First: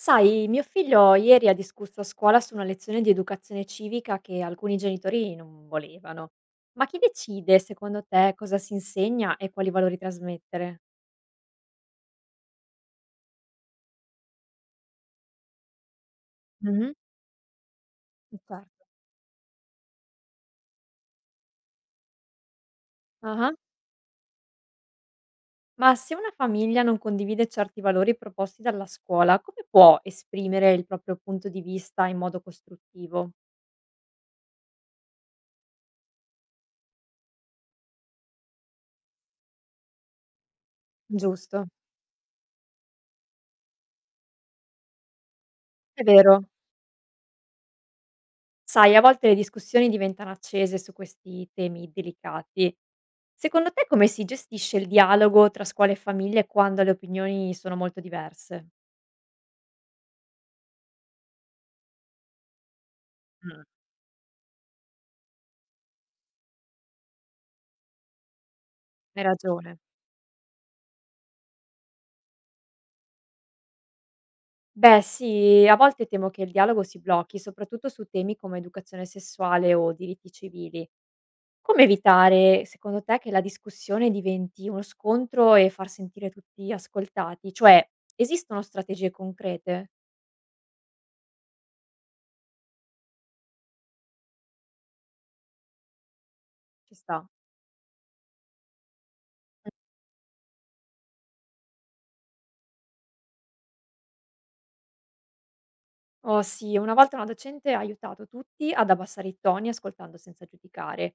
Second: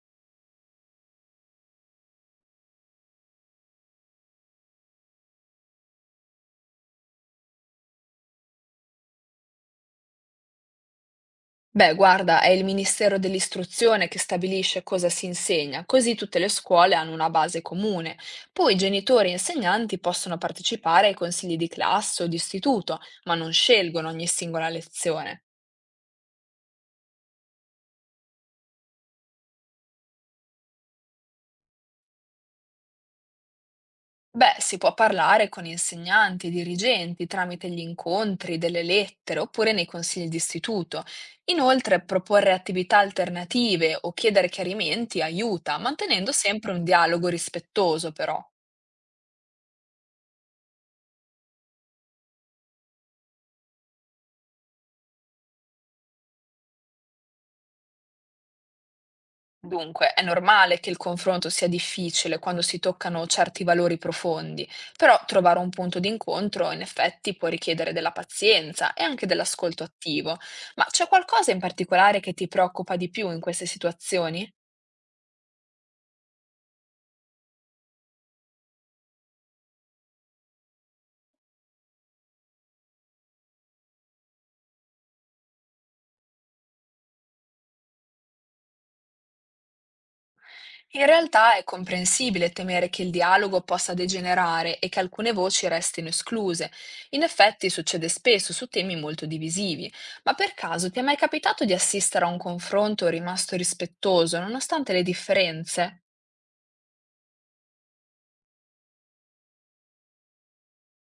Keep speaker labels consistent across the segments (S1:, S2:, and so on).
S1: Sai, mio figlio ieri ha discusso a scuola su una lezione di educazione civica che alcuni genitori non volevano. Ma chi decide, secondo te, cosa si insegna e quali valori trasmettere?
S2: Beh, guarda, è il Ministero dell'Istruzione che stabilisce cosa si insegna, così tutte le
S1: Mhm.
S2: scuole hanno una base comune. Poi
S1: Certo.
S2: genitori e insegnanti possono partecipare ai consigli di classe o di istituto, ma non
S1: Ah,
S2: scelgono ogni singola lezione.
S1: ma se una famiglia non condivide certi valori proposti dalla scuola, come può esprimere il proprio punto di vista in modo costruttivo?
S2: Beh, si può parlare con insegnanti, e dirigenti, tramite gli incontri, delle lettere oppure nei consigli di istituto.
S1: Giusto,
S2: Inoltre, proporre attività alternative o chiedere chiarimenti aiuta,
S1: è
S2: mantenendo
S1: vero.
S2: sempre un dialogo rispettoso, però.
S1: Sai, a volte le discussioni diventano accese su questi temi delicati. Secondo te come si gestisce il dialogo tra scuola e famiglie quando le opinioni sono molto diverse?
S2: Dunque, è normale che il confronto sia difficile quando si toccano certi
S1: Mm.
S2: valori profondi, però trovare un punto d'incontro in effetti può richiedere della pazienza e
S1: Hai
S2: anche
S1: ragione.
S2: dell'ascolto attivo. Ma c'è qualcosa in particolare che ti preoccupa di più in queste situazioni?
S1: Beh, sì, a volte temo che il dialogo si blocchi, soprattutto su temi come educazione sessuale o diritti civili. Come evitare, secondo te, che la discussione diventi uno scontro e far sentire tutti ascoltati? Cioè, esistono strategie concrete?
S2: In realtà è comprensibile temere che il dialogo possa degenerare e che alcune voci restino escluse.
S1: Ci
S2: In
S1: sta.
S2: effetti succede spesso su temi molto divisivi, ma per caso ti è mai capitato di assistere a un confronto rimasto rispettoso nonostante le differenze?
S1: Oh sì, una volta una docente ha aiutato tutti ad abbassare i toni ascoltando senza giudicare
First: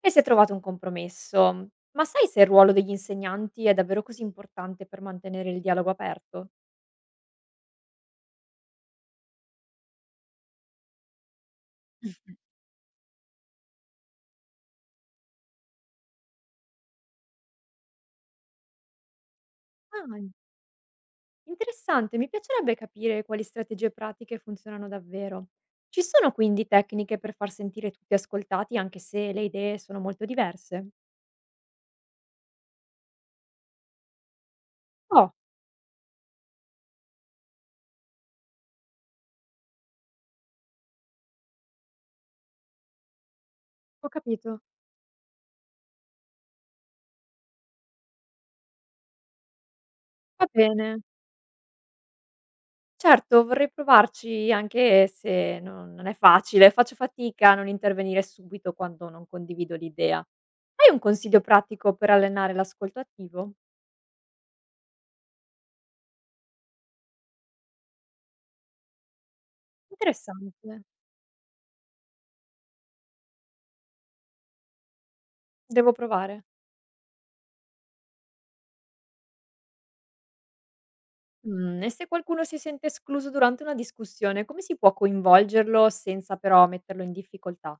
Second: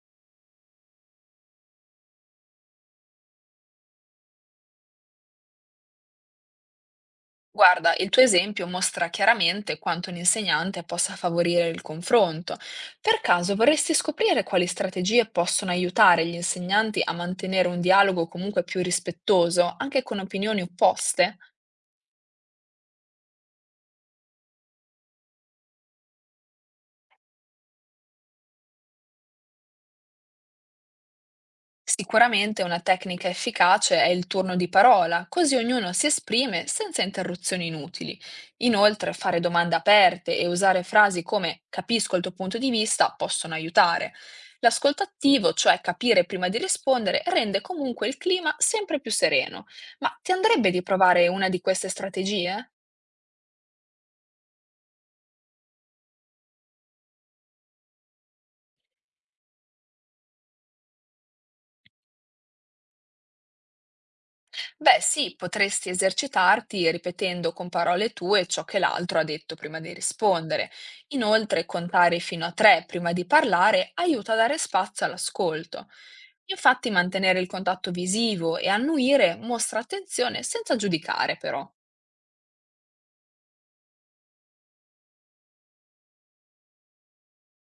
S1: e si è trovato un compromesso. Ma sai se il ruolo degli insegnanti è davvero così importante per mantenere il dialogo aperto?
S2: Guarda, il tuo esempio mostra chiaramente quanto un insegnante possa favorire il
S1: Mhm.
S2: confronto. Per caso vorresti scoprire quali strategie possono aiutare gli insegnanti a mantenere un dialogo comunque più rispettoso, anche
S1: Ah,
S2: con opinioni opposte?
S1: interessante, mi piacerebbe capire quali strategie pratiche funzionano davvero. Ci sono quindi tecniche per far sentire tutti ascoltati anche se le idee sono molto diverse?
S2: Sicuramente una tecnica efficace è il turno di parola,
S1: Oh,
S2: così ognuno si esprime senza interruzioni inutili. Inoltre, fare domande aperte e usare frasi come capisco il tuo punto di vista possono
S1: ho
S2: aiutare.
S1: capito.
S2: L'ascolto attivo, cioè capire prima di rispondere, rende comunque il clima sempre più sereno. Ma ti
S1: Va
S2: andrebbe di
S1: bene.
S2: provare una di queste strategie?
S1: Certo, vorrei provarci anche se non è facile, faccio fatica a non intervenire subito quando non condivido l'idea. Hai un consiglio pratico per allenare l'ascolto attivo?
S2: Beh, sì, potresti esercitarti ripetendo con parole tue ciò che l'altro ha detto prima di
S1: Interessante,
S2: rispondere. Inoltre, contare fino a tre prima di parlare aiuta a dare spazio all'ascolto.
S1: devo provare.
S2: Infatti, mantenere il contatto visivo e annuire mostra attenzione senza giudicare, però.
S1: Mm, e se qualcuno si sente escluso durante una discussione, come si può coinvolgerlo senza però metterlo in difficoltà?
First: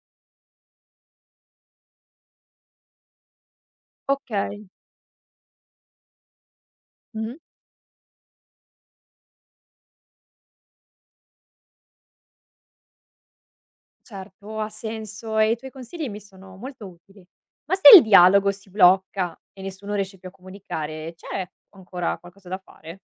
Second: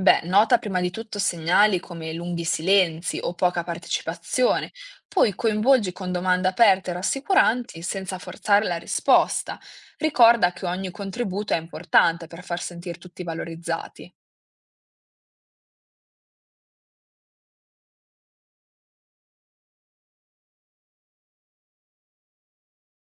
S2: Beh, nota prima di tutto segnali come lunghi silenzi o poca
S1: Ok.
S2: partecipazione, poi coinvolgi con domande aperte e rassicuranti senza forzare la risposta. Ricorda che ogni contributo è importante per far sentire tutti valorizzati.
S1: Certo, ha senso e i tuoi consigli mi sono molto utili. Ma se il dialogo si blocca e nessuno riesce più a comunicare, c'è ancora qualcosa da fare?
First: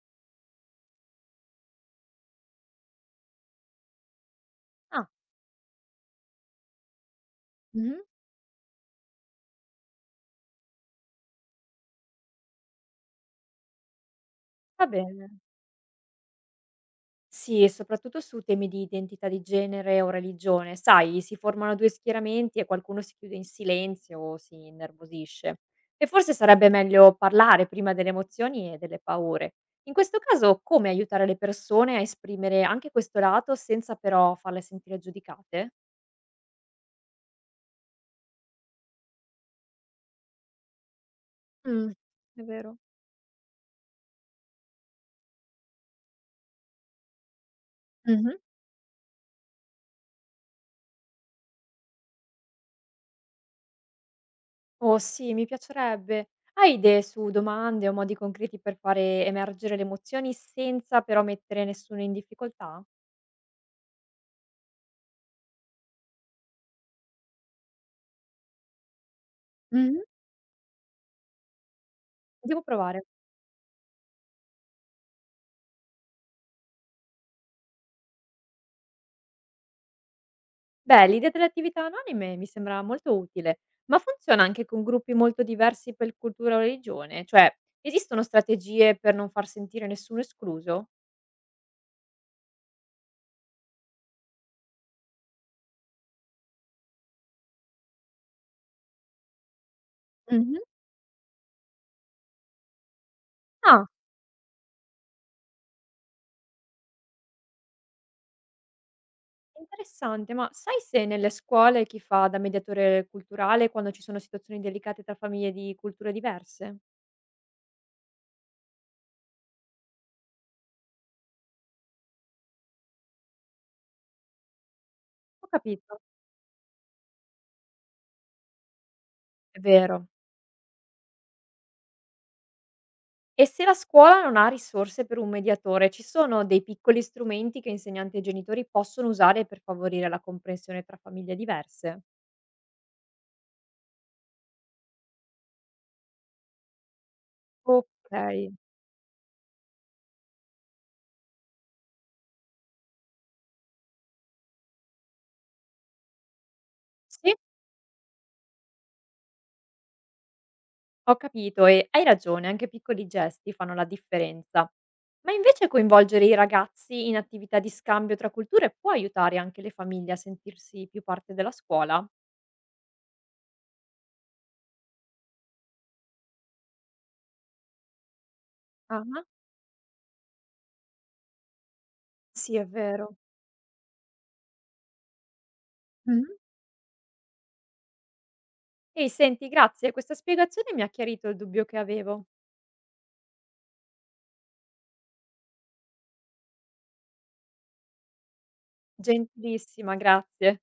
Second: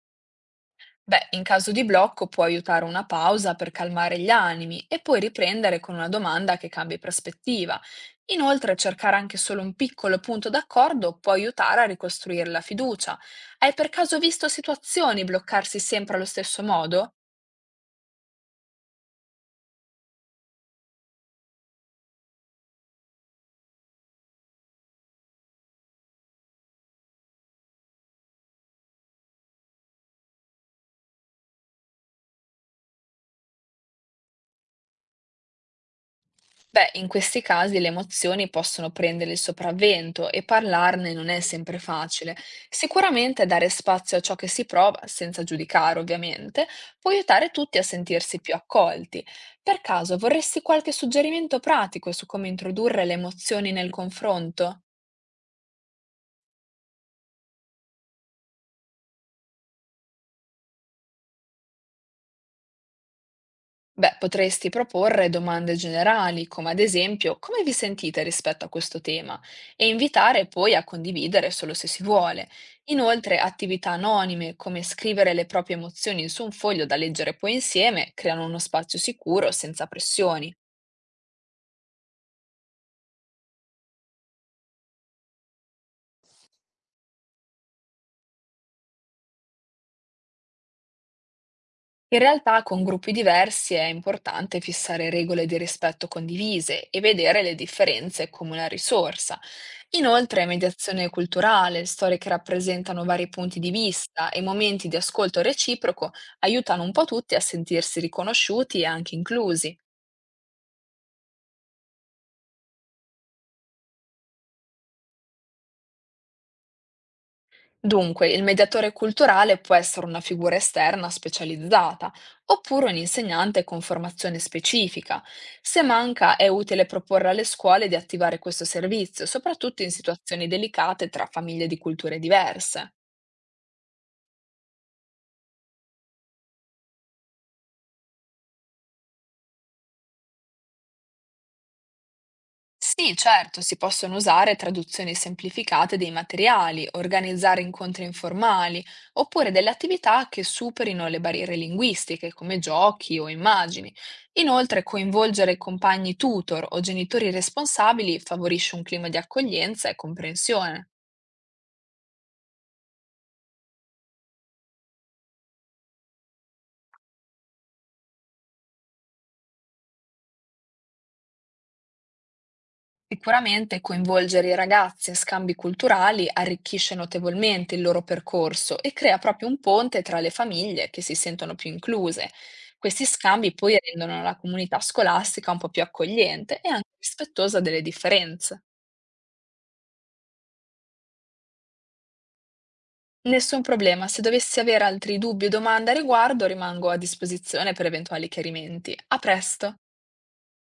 S2: Beh, in caso di blocco può aiutare una pausa per calmare gli animi e
S1: Ah.
S2: poi riprendere con una domanda che cambi prospettiva.
S1: Mhm.
S2: Inoltre, cercare anche solo un piccolo punto d'accordo può aiutare a ricostruire la fiducia. Hai per caso visto
S1: Va
S2: situazioni
S1: bene.
S2: bloccarsi sempre allo stesso modo?
S1: Sì, e soprattutto su temi di identità di genere o religione. Sai, si formano due schieramenti e qualcuno si chiude in silenzio o si innervosisce. E forse sarebbe meglio parlare prima delle emozioni e delle paure. In questo caso, come aiutare le persone a esprimere anche questo lato senza però farle sentire giudicate?
S2: Beh, in questi casi le emozioni possono prendere il sopravvento e parlarne non è sempre
S1: Mh.
S2: facile.
S1: È vero.
S2: Sicuramente dare spazio a ciò che si prova, senza giudicare ovviamente, può aiutare tutti a
S1: Mh-mh.
S2: sentirsi più accolti. Per caso vorresti qualche suggerimento pratico su come introdurre le emozioni nel confronto?
S1: Oh sì, mi piacerebbe. Hai idee su domande o modi concreti per fare emergere le emozioni senza però mettere nessuno in difficoltà?
S2: Beh, potresti proporre domande generali, come ad esempio come vi sentite rispetto a questo tema, e
S1: Mh-mh.
S2: invitare poi a condividere solo se si vuole.
S1: Devo provare.
S2: Inoltre, attività anonime, come scrivere le proprie emozioni su un foglio da leggere poi insieme, creano uno spazio sicuro senza pressioni.
S1: Beh, l'idea delle attività anonime mi sembra molto utile, ma funziona anche con gruppi molto diversi per cultura o religione? Cioè, esistono strategie per non far sentire nessuno escluso?
S2: In realtà, con gruppi diversi è importante fissare regole di rispetto condivise e vedere le differenze come una risorsa. Inoltre,
S1: Mh-mh.
S2: mediazione culturale, storie che rappresentano vari punti di
S1: Ah.
S2: vista e momenti di ascolto reciproco aiutano un po' tutti a sentirsi riconosciuti e anche inclusi.
S1: Interessante, ma sai se nelle scuole chi fa da mediatore culturale quando ci sono situazioni delicate tra famiglie di culture diverse?
S2: Dunque, il mediatore culturale può essere una figura esterna specializzata, oppure un insegnante con formazione specifica.
S1: Ho
S2: Se
S1: capito.
S2: manca, è utile proporre alle scuole di attivare questo servizio,
S1: È
S2: soprattutto in
S1: vero.
S2: situazioni delicate tra famiglie di culture diverse.
S1: E se la scuola non ha risorse per un mediatore, ci sono dei piccoli strumenti che insegnanti e genitori possono usare per favorire la comprensione tra famiglie diverse?
S2: Sì, certo, si possono usare traduzioni semplificate dei materiali, organizzare incontri
S1: Ok.
S2: informali, oppure delle attività che superino le barriere linguistiche, come giochi o immagini. Inoltre, coinvolgere compagni tutor o genitori
S1: Sì?
S2: responsabili favorisce un clima di accoglienza e comprensione.
S1: Ho capito e hai ragione, anche piccoli gesti fanno la differenza. Ma invece coinvolgere i ragazzi in attività di scambio tra culture può aiutare anche le famiglie a sentirsi più parte della scuola?
S2: Sicuramente coinvolgere i ragazzi a scambi culturali arricchisce notevolmente il loro percorso e crea
S1: Ah,
S2: proprio un ponte tra le famiglie che si sentono più incluse.
S1: sì, è
S2: Questi
S1: vero.
S2: scambi poi rendono la comunità scolastica un po' più
S1: Mhm.
S2: accogliente e anche rispettosa delle differenze.
S1: Ehi, senti, grazie, questa spiegazione mi ha chiarito il dubbio che avevo.
S2: Nessun problema, se dovessi avere altri dubbi o domande a riguardo rimango a disposizione per eventuali chiarimenti. A presto!
S1: Gentilissima, grazie.